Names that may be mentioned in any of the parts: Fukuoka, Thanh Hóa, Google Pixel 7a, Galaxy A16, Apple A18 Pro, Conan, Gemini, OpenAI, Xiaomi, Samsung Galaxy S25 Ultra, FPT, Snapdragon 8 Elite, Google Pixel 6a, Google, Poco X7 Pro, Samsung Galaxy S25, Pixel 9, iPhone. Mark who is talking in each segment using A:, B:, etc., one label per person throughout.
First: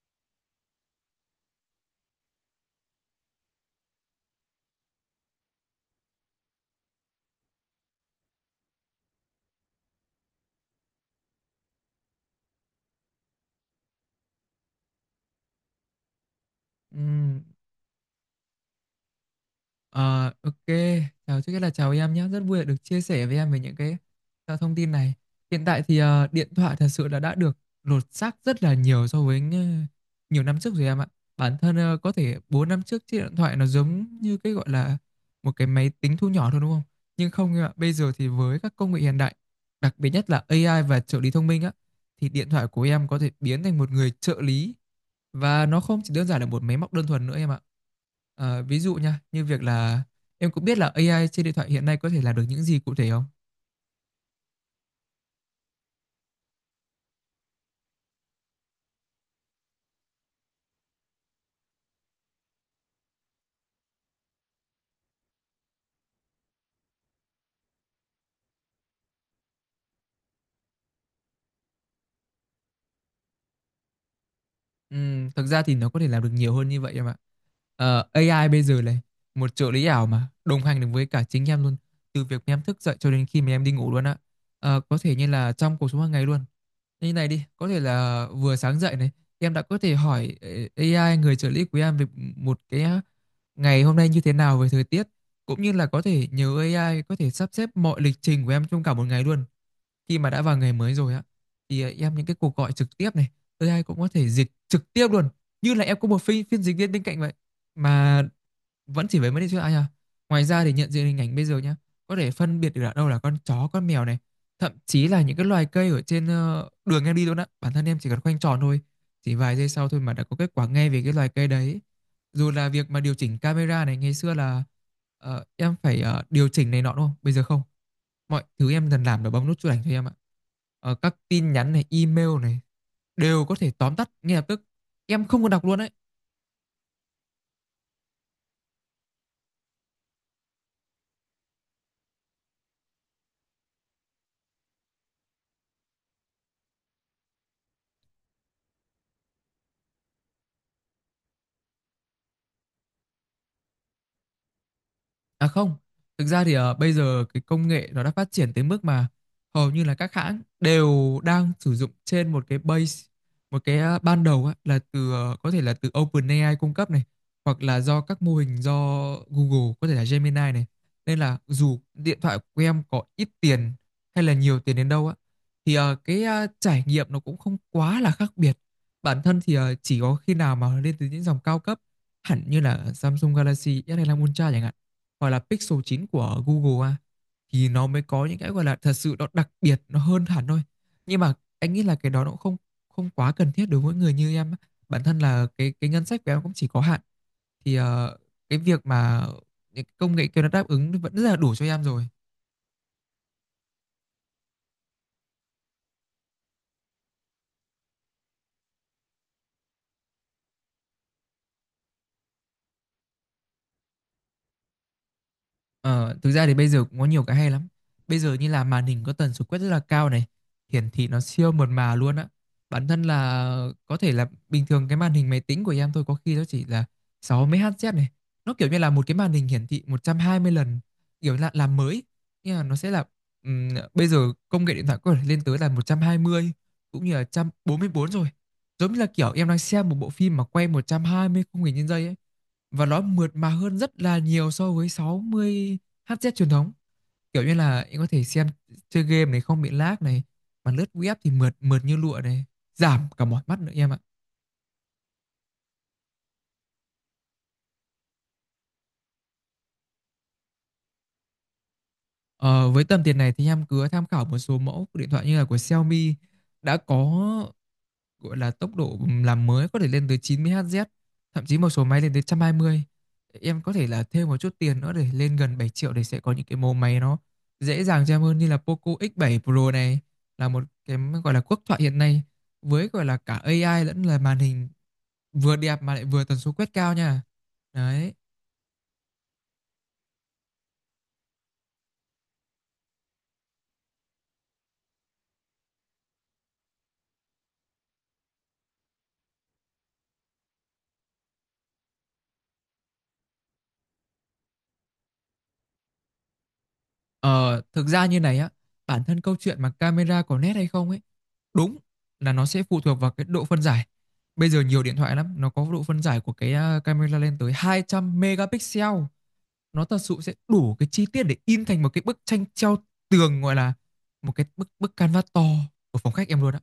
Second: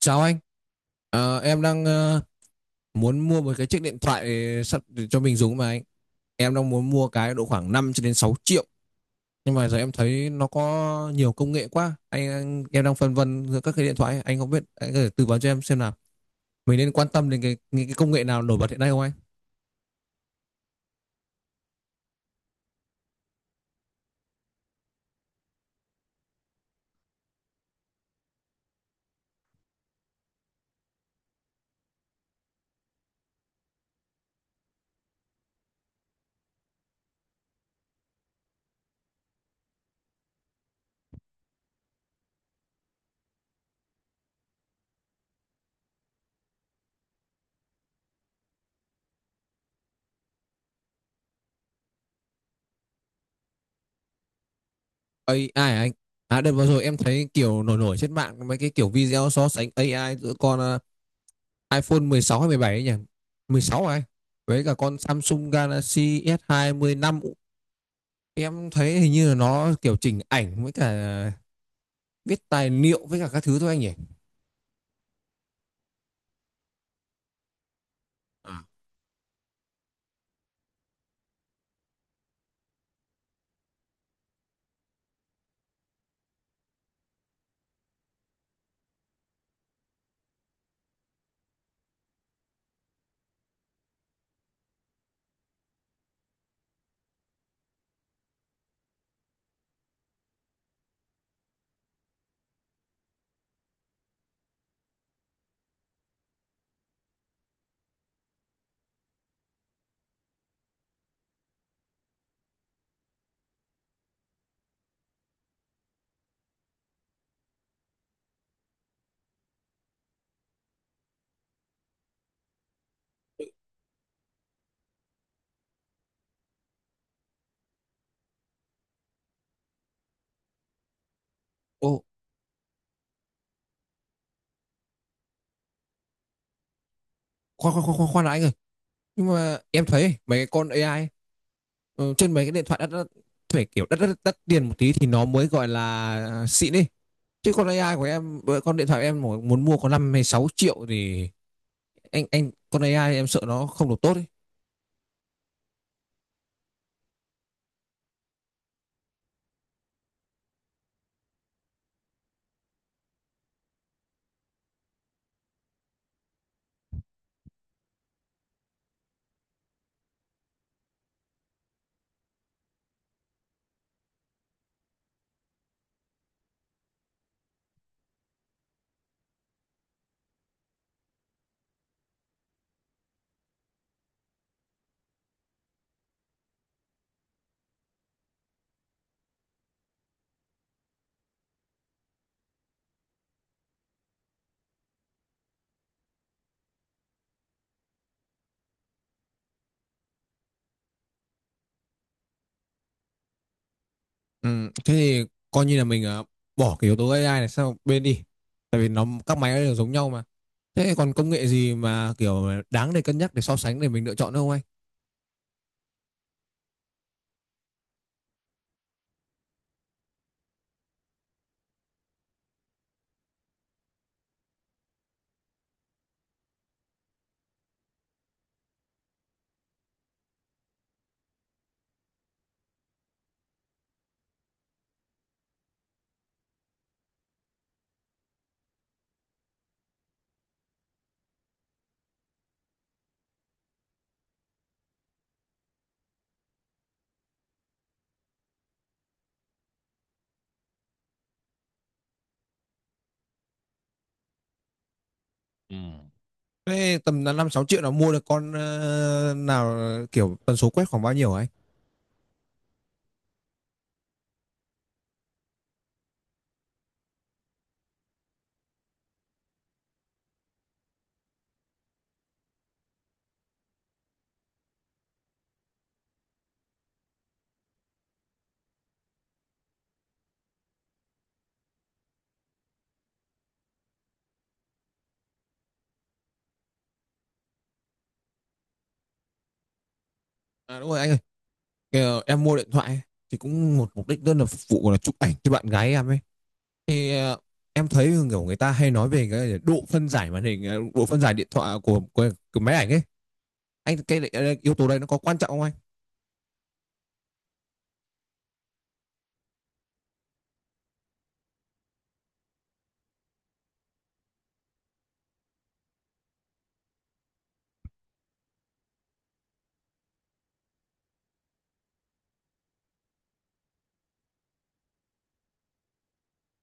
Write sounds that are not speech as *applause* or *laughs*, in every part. A: Chào anh. Em đang muốn mua một chiếc điện thoại sắp để cho mình dùng mà anh. Em đang muốn mua cái độ khoảng 5 cho đến 6 triệu. Nhưng mà giờ em thấy nó có nhiều công nghệ quá. Em đang phân vân giữa các cái điện thoại. Anh không biết, anh có thể tư vấn cho em xem nào. Mình nên quan tâm đến
B: Ừm,
A: những cái công nghệ nào nổi bật hiện nay không anh?
B: ờ, ok, chào trước hết là chào em nhé, rất vui được chia sẻ với em về những cái thông tin này. Hiện tại thì điện thoại thật sự là đã được lột xác rất là nhiều so với nhiều năm trước rồi em ạ. Bản thân có thể 4 năm trước chiếc điện thoại nó giống như cái gọi là một cái máy tính thu nhỏ thôi, đúng không? Nhưng không em ạ, bây giờ thì với các công nghệ hiện đại, đặc biệt nhất là AI và trợ lý thông minh á, thì điện thoại của em có thể biến thành một người trợ lý và nó không chỉ đơn giản là một máy móc đơn thuần nữa em ạ. Ví dụ nha, như việc là em cũng biết là AI trên điện thoại hiện nay có thể làm được những gì cụ thể không?
A: AI hả anh? À đợt vừa rồi em thấy kiểu nổi nổi trên mạng mấy cái kiểu video so sánh AI giữa con iPhone 16 hay 17 ấy nhỉ? 16 hả anh? Với cả con Samsung Galaxy S25 hai mươi lăm. Em thấy hình như là nó kiểu chỉnh ảnh với cả viết tài liệu với cả các thứ thôi anh nhỉ.
B: Thực ra thì nó có thể làm được nhiều hơn như vậy em ạ. AI bây giờ này, một trợ lý ảo mà đồng hành được với cả chính em luôn, từ việc em thức dậy cho đến khi mà em đi ngủ luôn ạ. Có thể như là trong cuộc sống hàng ngày luôn. Như này đi, có thể là vừa sáng dậy này, em đã có thể hỏi AI người trợ lý của em về một cái ngày hôm nay như thế nào, về thời tiết, cũng như là có thể nhờ AI có thể sắp xếp mọi lịch trình của em trong cả một ngày luôn. Khi mà đã vào ngày mới rồi á, thì em những cái cuộc gọi trực tiếp này, AI cũng có thể dịch trực tiếp luôn, như là em có một phiên phiên dịch viên bên cạnh vậy. Mà vẫn chỉ với mấy đứa trước anh à, ngoài ra thì nhận diện hình ảnh bây giờ nhá, có thể phân biệt được ở đâu là con chó con mèo này, thậm chí là những cái loài cây ở trên đường em đi luôn á. Bản thân em chỉ cần khoanh tròn thôi, chỉ vài giây sau thôi mà đã có kết quả ngay về cái loài cây đấy. Dù là việc mà điều chỉnh camera này, ngày xưa là em phải điều chỉnh này nọ, đúng không? Bây giờ không, mọi thứ em dần làm là bấm nút chụp ảnh cho em ạ. Các tin nhắn này,
A: Ồ,
B: email này đều có thể tóm tắt ngay lập tức, em không cần đọc luôn đấy.
A: khoan khoan khoan khoan khoan đã anh ơi. Nhưng mà em thấy mấy cái con AI ấy, trên mấy cái điện thoại đắt đắt phải kiểu đắt đắt đắt tiền một tí thì nó mới gọi là xịn đi. Chứ con AI của em, với con điện thoại em mà muốn mua có 5 hay 6 triệu thì anh con AI em sợ nó không được tốt ý.
B: À không, thực ra thì bây giờ cái công nghệ nó đã phát triển tới mức mà hầu như là các hãng đều đang sử dụng trên một cái base, một cái ban đầu á, là từ có thể là từ OpenAI cung cấp này, hoặc là do các mô hình do Google, có thể là Gemini này. Nên là dù điện thoại của em có ít tiền hay là nhiều tiền đến đâu á, thì cái trải nghiệm nó cũng không quá là khác biệt. Bản thân thì chỉ có khi nào mà lên từ những dòng cao cấp hẳn như là Samsung Galaxy S25 Ultra chẳng hạn, hoặc là Pixel 9 của Google à, thì nó mới có những cái gọi là thật sự nó đặc biệt, nó hơn hẳn thôi. Nhưng mà anh nghĩ là cái đó nó cũng không không quá cần thiết đối với người như em. Bản thân là cái ngân sách của em cũng chỉ có hạn, thì cái việc mà những công nghệ kia nó đáp ứng vẫn rất là đủ cho em rồi.
A: Ừ, thế thì coi như là mình bỏ cái yếu tố AI này sang một bên đi. Tại vì nó các máy nó đều giống nhau mà. Thế còn công nghệ gì mà kiểu đáng để cân nhắc để so sánh để mình lựa chọn nữa không anh?
B: Ờ, Thực ra thì bây giờ cũng có nhiều cái hay lắm. Bây giờ như là màn hình có tần số quét rất là cao này, hiển thị nó siêu mượt mà luôn á. Bản thân là có thể là bình thường cái màn hình máy tính của em thôi có khi nó chỉ là 60 Hz này. Nó kiểu như là một cái màn hình hiển thị 120 lần, kiểu là làm mới. Nhưng mà nó sẽ là ừm, bây giờ công nghệ điện thoại có thể lên tới là 120, cũng như là 144 rồi. Giống như là kiểu em đang xem một bộ phim mà quay 120 khung hình trên giây ấy, và nó mượt mà hơn rất là nhiều so với 60 Hz truyền thống. Kiểu như là em có thể xem, chơi game này không bị lag này, mà lướt web thì mượt mượt như lụa này, giảm cả mỏi mắt nữa em ạ.
A: Thế tầm là 5 6 triệu là mua được con nào, kiểu tần số quét khoảng bao nhiêu hả anh?
B: Ờ, với tầm tiền này thì em cứ tham khảo một số mẫu điện thoại như là của Xiaomi, đã có gọi là tốc độ làm mới có thể lên tới 90 Hz, thậm chí một số máy lên tới 120. Em có thể là thêm một chút tiền nữa để lên gần 7 triệu, để sẽ có những cái mẫu máy nó dễ dàng cho em hơn, như là Poco X7 Pro này, là một cái gọi là quốc thoại hiện nay với gọi là cả AI lẫn là màn hình, vừa đẹp mà lại vừa tần số quét cao nha. Đấy.
A: À đúng rồi anh ơi, kiểu em mua điện thoại ấy, thì cũng một mục đích đơn là phục vụ là chụp ảnh cho bạn gái em ấy. Thì em thấy kiểu người ta hay nói về cái độ phân giải màn hình, độ phân giải điện thoại của máy ảnh ấy. Anh cái yếu tố đây nó có quan trọng không anh?
B: Ờ, Thực ra như này á, bản thân câu chuyện mà camera có nét hay không ấy, đúng là nó sẽ phụ thuộc vào cái độ phân giải. Bây giờ nhiều điện thoại lắm, nó có độ phân giải của cái à, camera lên tới 200 megapixel. Nó thật sự sẽ đủ cái chi tiết để in thành một cái bức tranh treo tường, gọi là một cái bức bức canvas to của phòng khách em luôn á.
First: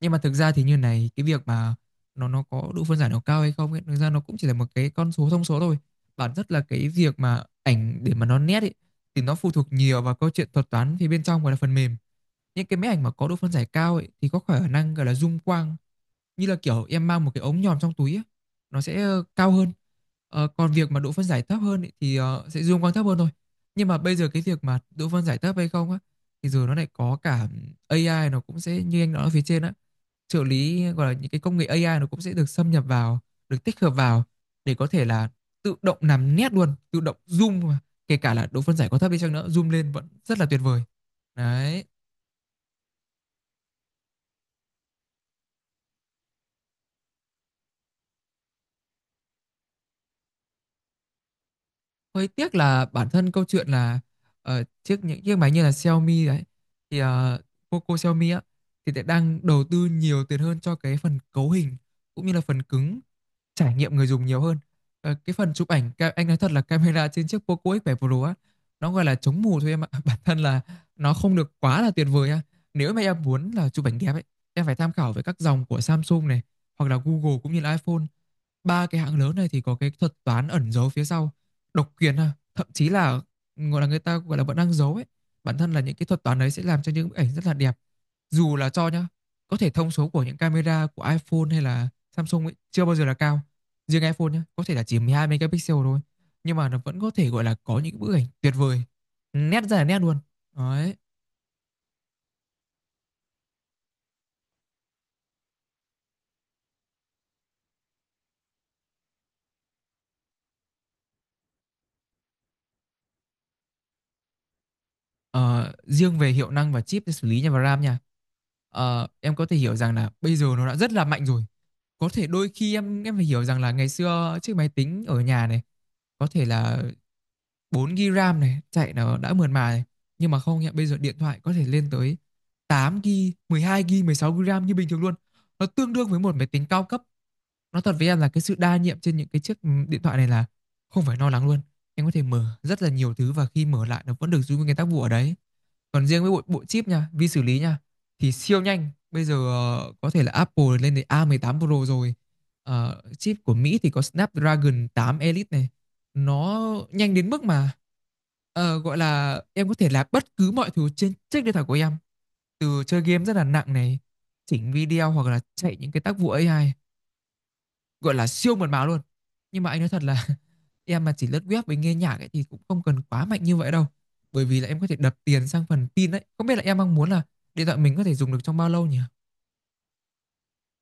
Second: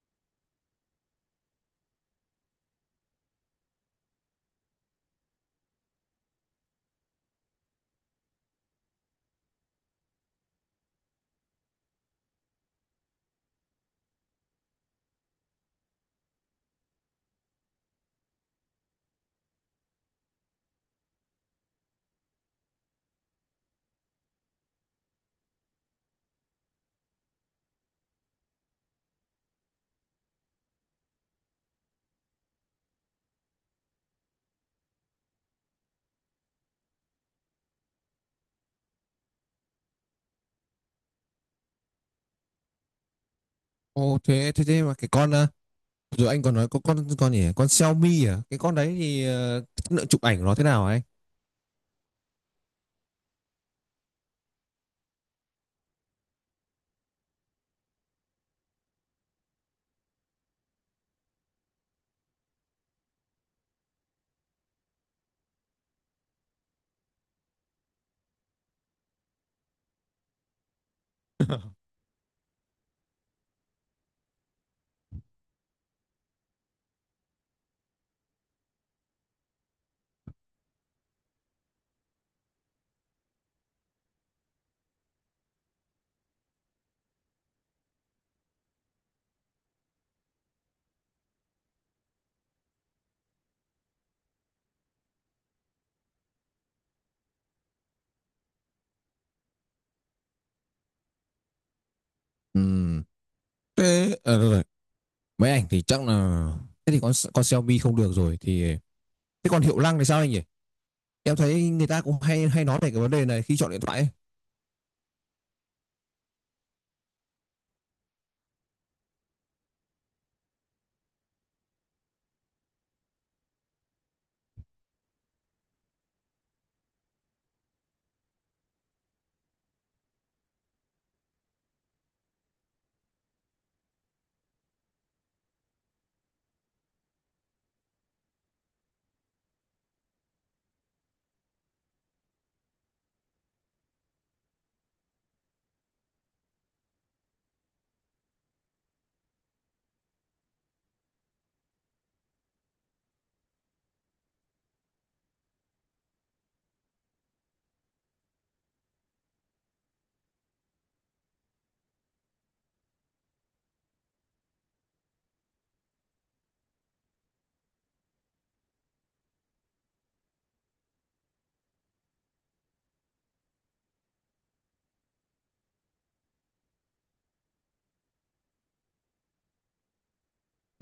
B: Nhưng mà thực ra thì như này, cái việc mà nó có độ phân giải nó cao hay không ấy, thực ra nó cũng chỉ là một cái con số, thông số thôi. Bản chất là cái việc mà ảnh để mà nó nét ấy, thì nó phụ thuộc nhiều vào câu chuyện thuật toán phía bên trong, gọi là phần mềm. Những cái máy ảnh mà có độ phân giải cao ấy thì có khả năng gọi là zoom quang, như là kiểu em mang một cái ống nhòm trong túi ấy, nó sẽ cao hơn. Còn việc mà độ phân giải thấp hơn ấy, thì sẽ zoom quang thấp hơn thôi. Nhưng mà bây giờ cái việc mà độ phân giải thấp hay không á, thì giờ nó lại có cả AI, nó cũng sẽ như anh nói ở phía trên á, trợ lý gọi là những cái công nghệ AI nó cũng sẽ được xâm nhập vào, được tích hợp vào, để có thể là tự động làm nét luôn, tự động zoom mà. Kể cả là độ phân giải có thấp đi chăng nữa, zoom lên vẫn rất là tuyệt vời đấy.
A: Ồ, thế thế thế mà cái con rồi anh còn nói có con gì nhỉ? Con Xiaomi à, cái con đấy thì chất lượng chụp ảnh của nó thế nào hả anh?
B: Hơi tiếc là bản thân câu chuyện là những chiếc máy như là Xiaomi đấy, thì Poco Xiaomi á, thì lại đang đầu tư nhiều tiền hơn cho cái phần cấu hình cũng như là phần cứng, trải nghiệm người dùng nhiều hơn. Cái phần chụp ảnh ca anh nói thật là camera trên chiếc Poco X7 Pro á, nó gọi là chống mù thôi em ạ. *laughs* Bản thân là nó không được
A: *laughs*
B: quá là tuyệt vời á. Nếu mà em muốn là chụp ảnh đẹp ấy, em phải tham khảo với các dòng của Samsung này, hoặc là Google cũng như là iPhone. Ba cái hãng lớn này thì có cái thuật toán ẩn giấu phía sau, độc quyền ha. Thậm chí là gọi là người ta gọi là vẫn đang giấu ấy. Bản thân là những cái thuật toán đấy sẽ làm cho những bức ảnh rất là đẹp dù là cho nhá, có thể thông số của những camera của iPhone hay là Samsung ấy chưa bao giờ là cao. Riêng iPhone nhá, có thể là chỉ 12 megapixel thôi, nhưng mà nó vẫn có thể gọi là có những bức ảnh tuyệt vời, nét ra là nét luôn đấy.
A: Ừm, Thế rồi, rồi. Máy ảnh thì chắc là thế thì con Xiaomi không được rồi thì thế còn hiệu năng thì sao anh nhỉ? Em thấy người ta cũng hay hay nói về cái vấn đề này khi chọn điện thoại ấy.
B: Ờ, Riêng về hiệu năng và chip để xử lý nha, và RAM nha. Em có thể hiểu rằng là bây giờ nó đã rất là mạnh rồi. Có thể đôi khi em phải hiểu rằng là ngày xưa chiếc máy tính ở nhà này có thể là 4GB RAM này, chạy nó đã mượt mà này. Nhưng mà không nhá, bây giờ điện thoại có thể lên tới 8GB, 12GB, 16GB RAM như bình thường luôn. Nó tương đương với một máy tính cao cấp. Nó thật với em là cái sự đa nhiệm trên những cái chiếc điện thoại này là không phải lo lắng luôn. Em có thể mở rất là nhiều thứ, và khi mở lại nó vẫn được giữ nguyên cái tác vụ ở đấy. Còn riêng với bộ chip nha, vi xử lý nha, thì siêu nhanh. Bây giờ có thể là Apple lên đến a mười tám Pro rồi. Chip của Mỹ thì có Snapdragon tám Elite này, nó nhanh đến mức mà gọi là em có thể làm bất cứ mọi thứ trên chiếc điện thoại của em, từ chơi game rất là nặng này, chỉnh video hoặc là chạy những cái tác vụ AI, gọi là siêu mượt mà luôn. Nhưng mà anh nói thật là *laughs* em mà chỉ lướt web với nghe nhạc ấy thì cũng không cần quá mạnh như vậy đâu, bởi vì là em có thể đập tiền sang phần pin đấy. Không biết là em đang muốn là điện thoại mình có thể dùng được trong bao lâu nhỉ?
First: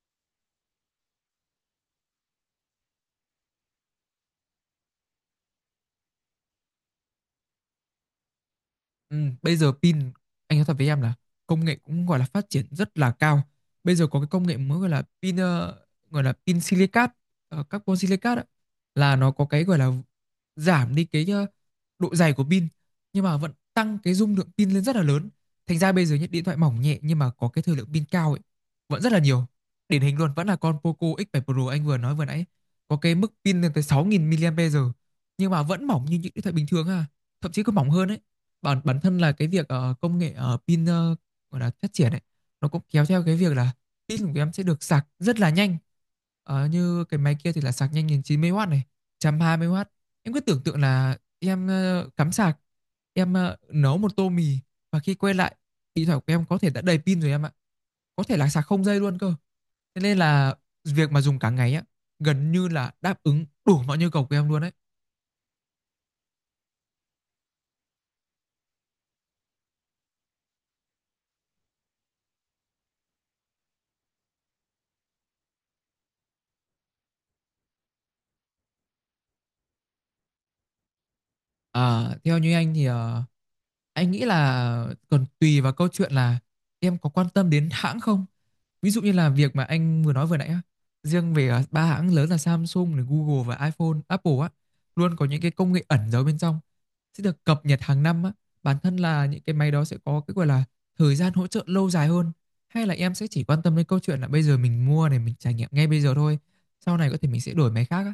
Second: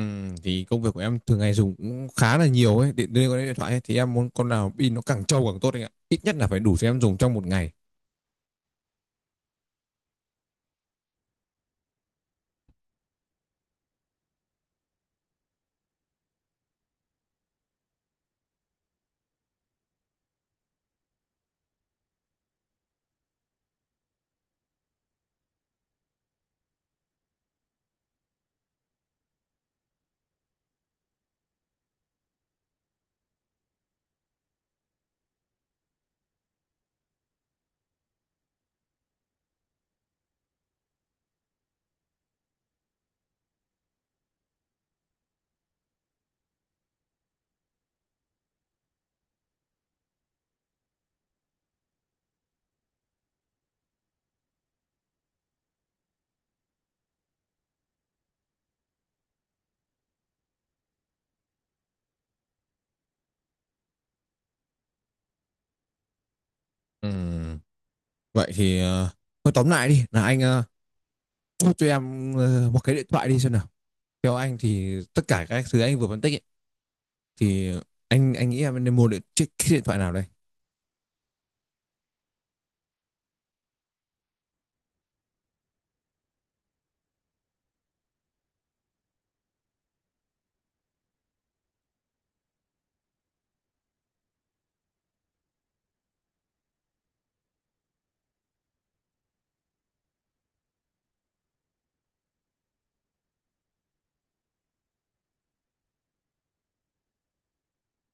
A: Ừ, thì công việc của em thường ngày dùng cũng khá là nhiều ấy điện liên quan đến điện thoại ấy. Thì em muốn con nào pin nó càng trâu càng tốt anh ạ, ít nhất là phải đủ cho em dùng trong một ngày.
B: Ừ, bây giờ pin, anh nói thật với em là công nghệ cũng gọi là phát triển rất là cao. Bây giờ có cái công nghệ mới gọi là pin gọi là pin silicat, carbon silicat ấy, là nó có cái gọi là giảm đi cái độ dày của pin, nhưng mà vẫn tăng cái dung lượng pin lên rất là lớn. Thành ra bây giờ những điện thoại mỏng nhẹ nhưng mà có cái thời lượng pin cao ấy vẫn rất là nhiều. Điển hình luôn vẫn là con Poco X7 Pro anh vừa nói vừa nãy, có cái mức pin lên tới 6.000 mAh, nhưng mà vẫn mỏng như những điện thoại bình thường ha, thậm chí còn mỏng hơn ấy. Bản bản thân là cái việc công nghệ pin gọi là phát triển ấy, nó cũng kéo theo cái việc là pin của em sẽ được sạc rất là nhanh. Ờ, như cái máy kia thì là sạc nhanh đến chín mươi w này, một trăm hai mươi w. Em cứ tưởng tượng là em cắm sạc, em nấu một tô mì, và khi quay lại, điện thoại của em có thể đã đầy pin rồi em ạ. Có thể là sạc không dây luôn cơ. Thế nên là việc mà dùng cả ngày á, gần như là đáp ứng đủ mọi nhu cầu của em luôn đấy.
A: Ừm, Vậy thì thôi tóm lại đi là anh ờ, Thôi cho em một cái điện thoại đi xem nào. Theo anh thì tất cả các thứ anh vừa phân tích ấy, thì anh nghĩ em nên mua cái điện thoại nào đây?
B: Ờ, theo như anh thì anh nghĩ là còn tùy vào câu chuyện là em có quan tâm đến hãng không. Ví dụ như là việc mà anh vừa nói vừa nãy á, riêng về ba hãng lớn là Samsung này, Google và iPhone, Apple á, luôn có những cái công nghệ ẩn giấu bên trong, sẽ được cập nhật hàng năm á. Bản thân là những cái máy đó sẽ có cái gọi là thời gian hỗ trợ lâu dài hơn. Hay là em sẽ chỉ quan tâm đến câu chuyện là bây giờ mình mua này, mình trải nghiệm ngay bây giờ thôi, sau này có thể mình sẽ đổi máy khác á.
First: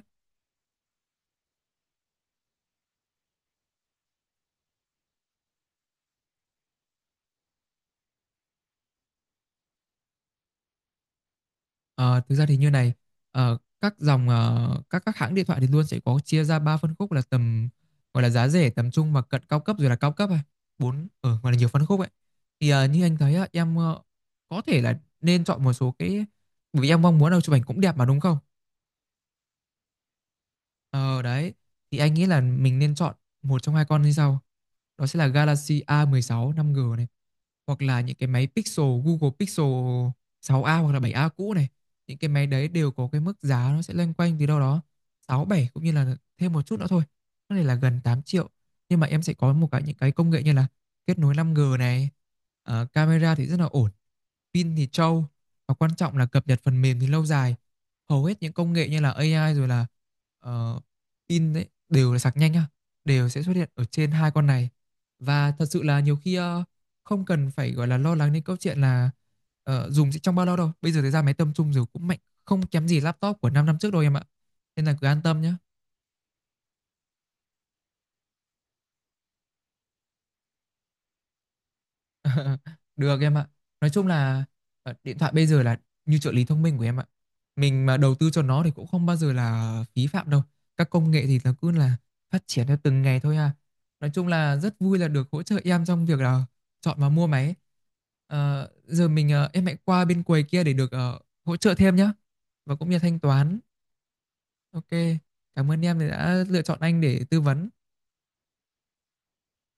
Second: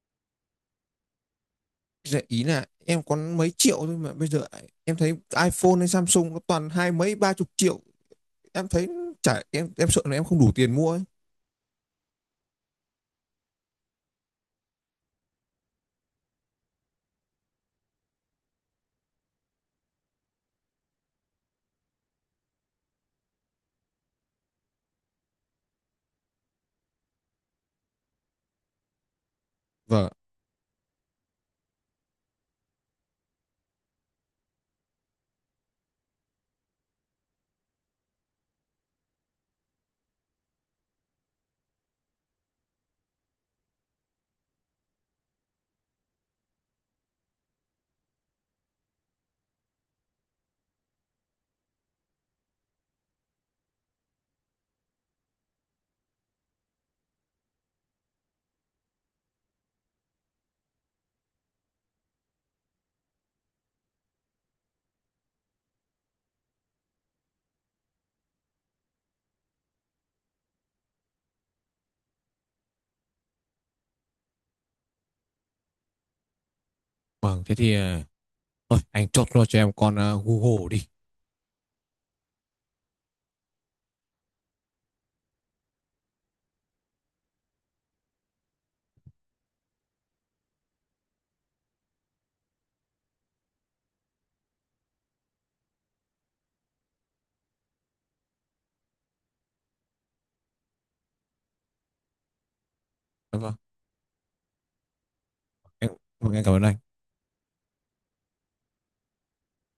A: Dạ, ý là em có mấy triệu thôi mà bây giờ em thấy iPhone hay Samsung nó toàn hai mấy ba chục triệu. Em thấy chả em sợ là em không đủ tiền mua ấy.
B: Ờ, thực ra thì như này, các dòng các hãng điện thoại thì luôn sẽ có chia ra ba phân khúc, là tầm gọi là giá rẻ, tầm trung và cận cao cấp, rồi là cao cấp, à bốn ở, gọi là nhiều phân khúc ấy. Thì như anh thấy á, em có thể là nên chọn một số cái, bởi vì em mong muốn đâu chụp ảnh cũng đẹp mà đúng không.
A: Vâng,
B: Ờ đấy, thì anh nghĩ là mình nên chọn một trong hai con như sau. Đó sẽ là Galaxy a mười sáu năm g này, hoặc là những cái máy Pixel, Google Pixel 6a hoặc là 7a cũ này. Những cái máy đấy đều có cái mức giá nó sẽ loanh quanh từ đâu đó 6 bảy, cũng như là thêm một chút nữa thôi, có thể là gần 8 triệu. Nhưng mà em sẽ có một cái, những cái công nghệ như là kết nối 5G này, camera thì rất là ổn, pin thì trâu, và quan trọng là cập nhật phần mềm thì lâu dài. Hầu hết những công nghệ như là AI rồi là ờ, pin đấy đều là sạc nhanh nhá, đều sẽ xuất hiện ở trên hai con này. Và thật sự là nhiều khi không cần phải gọi là lo lắng đến câu chuyện là dùng sẽ trong bao lâu đâu. Bây giờ thì ra máy tầm trung rồi cũng mạnh không kém gì laptop của 5 năm trước đâu em ạ, nên là cứ an tâm nhé.
A: vâng thế thì thôi anh chốt luôn cho em con Google đi.
B: *laughs* Được em ạ. Nói chung là điện thoại bây giờ là như trợ lý thông minh của em ạ. Mình mà đầu tư cho nó thì cũng không bao giờ là phí phạm đâu. Các công nghệ thì nó cứ là phát triển theo từng ngày thôi à. Nói chung là rất vui là được hỗ trợ em trong việc là chọn và mua máy. Ờ, giờ mình em hãy qua bên quầy kia để được hỗ trợ thêm nhé, và cũng như thanh
A: Vâng,
B: toán. Ok. Cảm ơn
A: em,
B: em
A: vâng,
B: đã
A: em cảm
B: lựa
A: ơn
B: chọn
A: anh.
B: anh để tư vấn.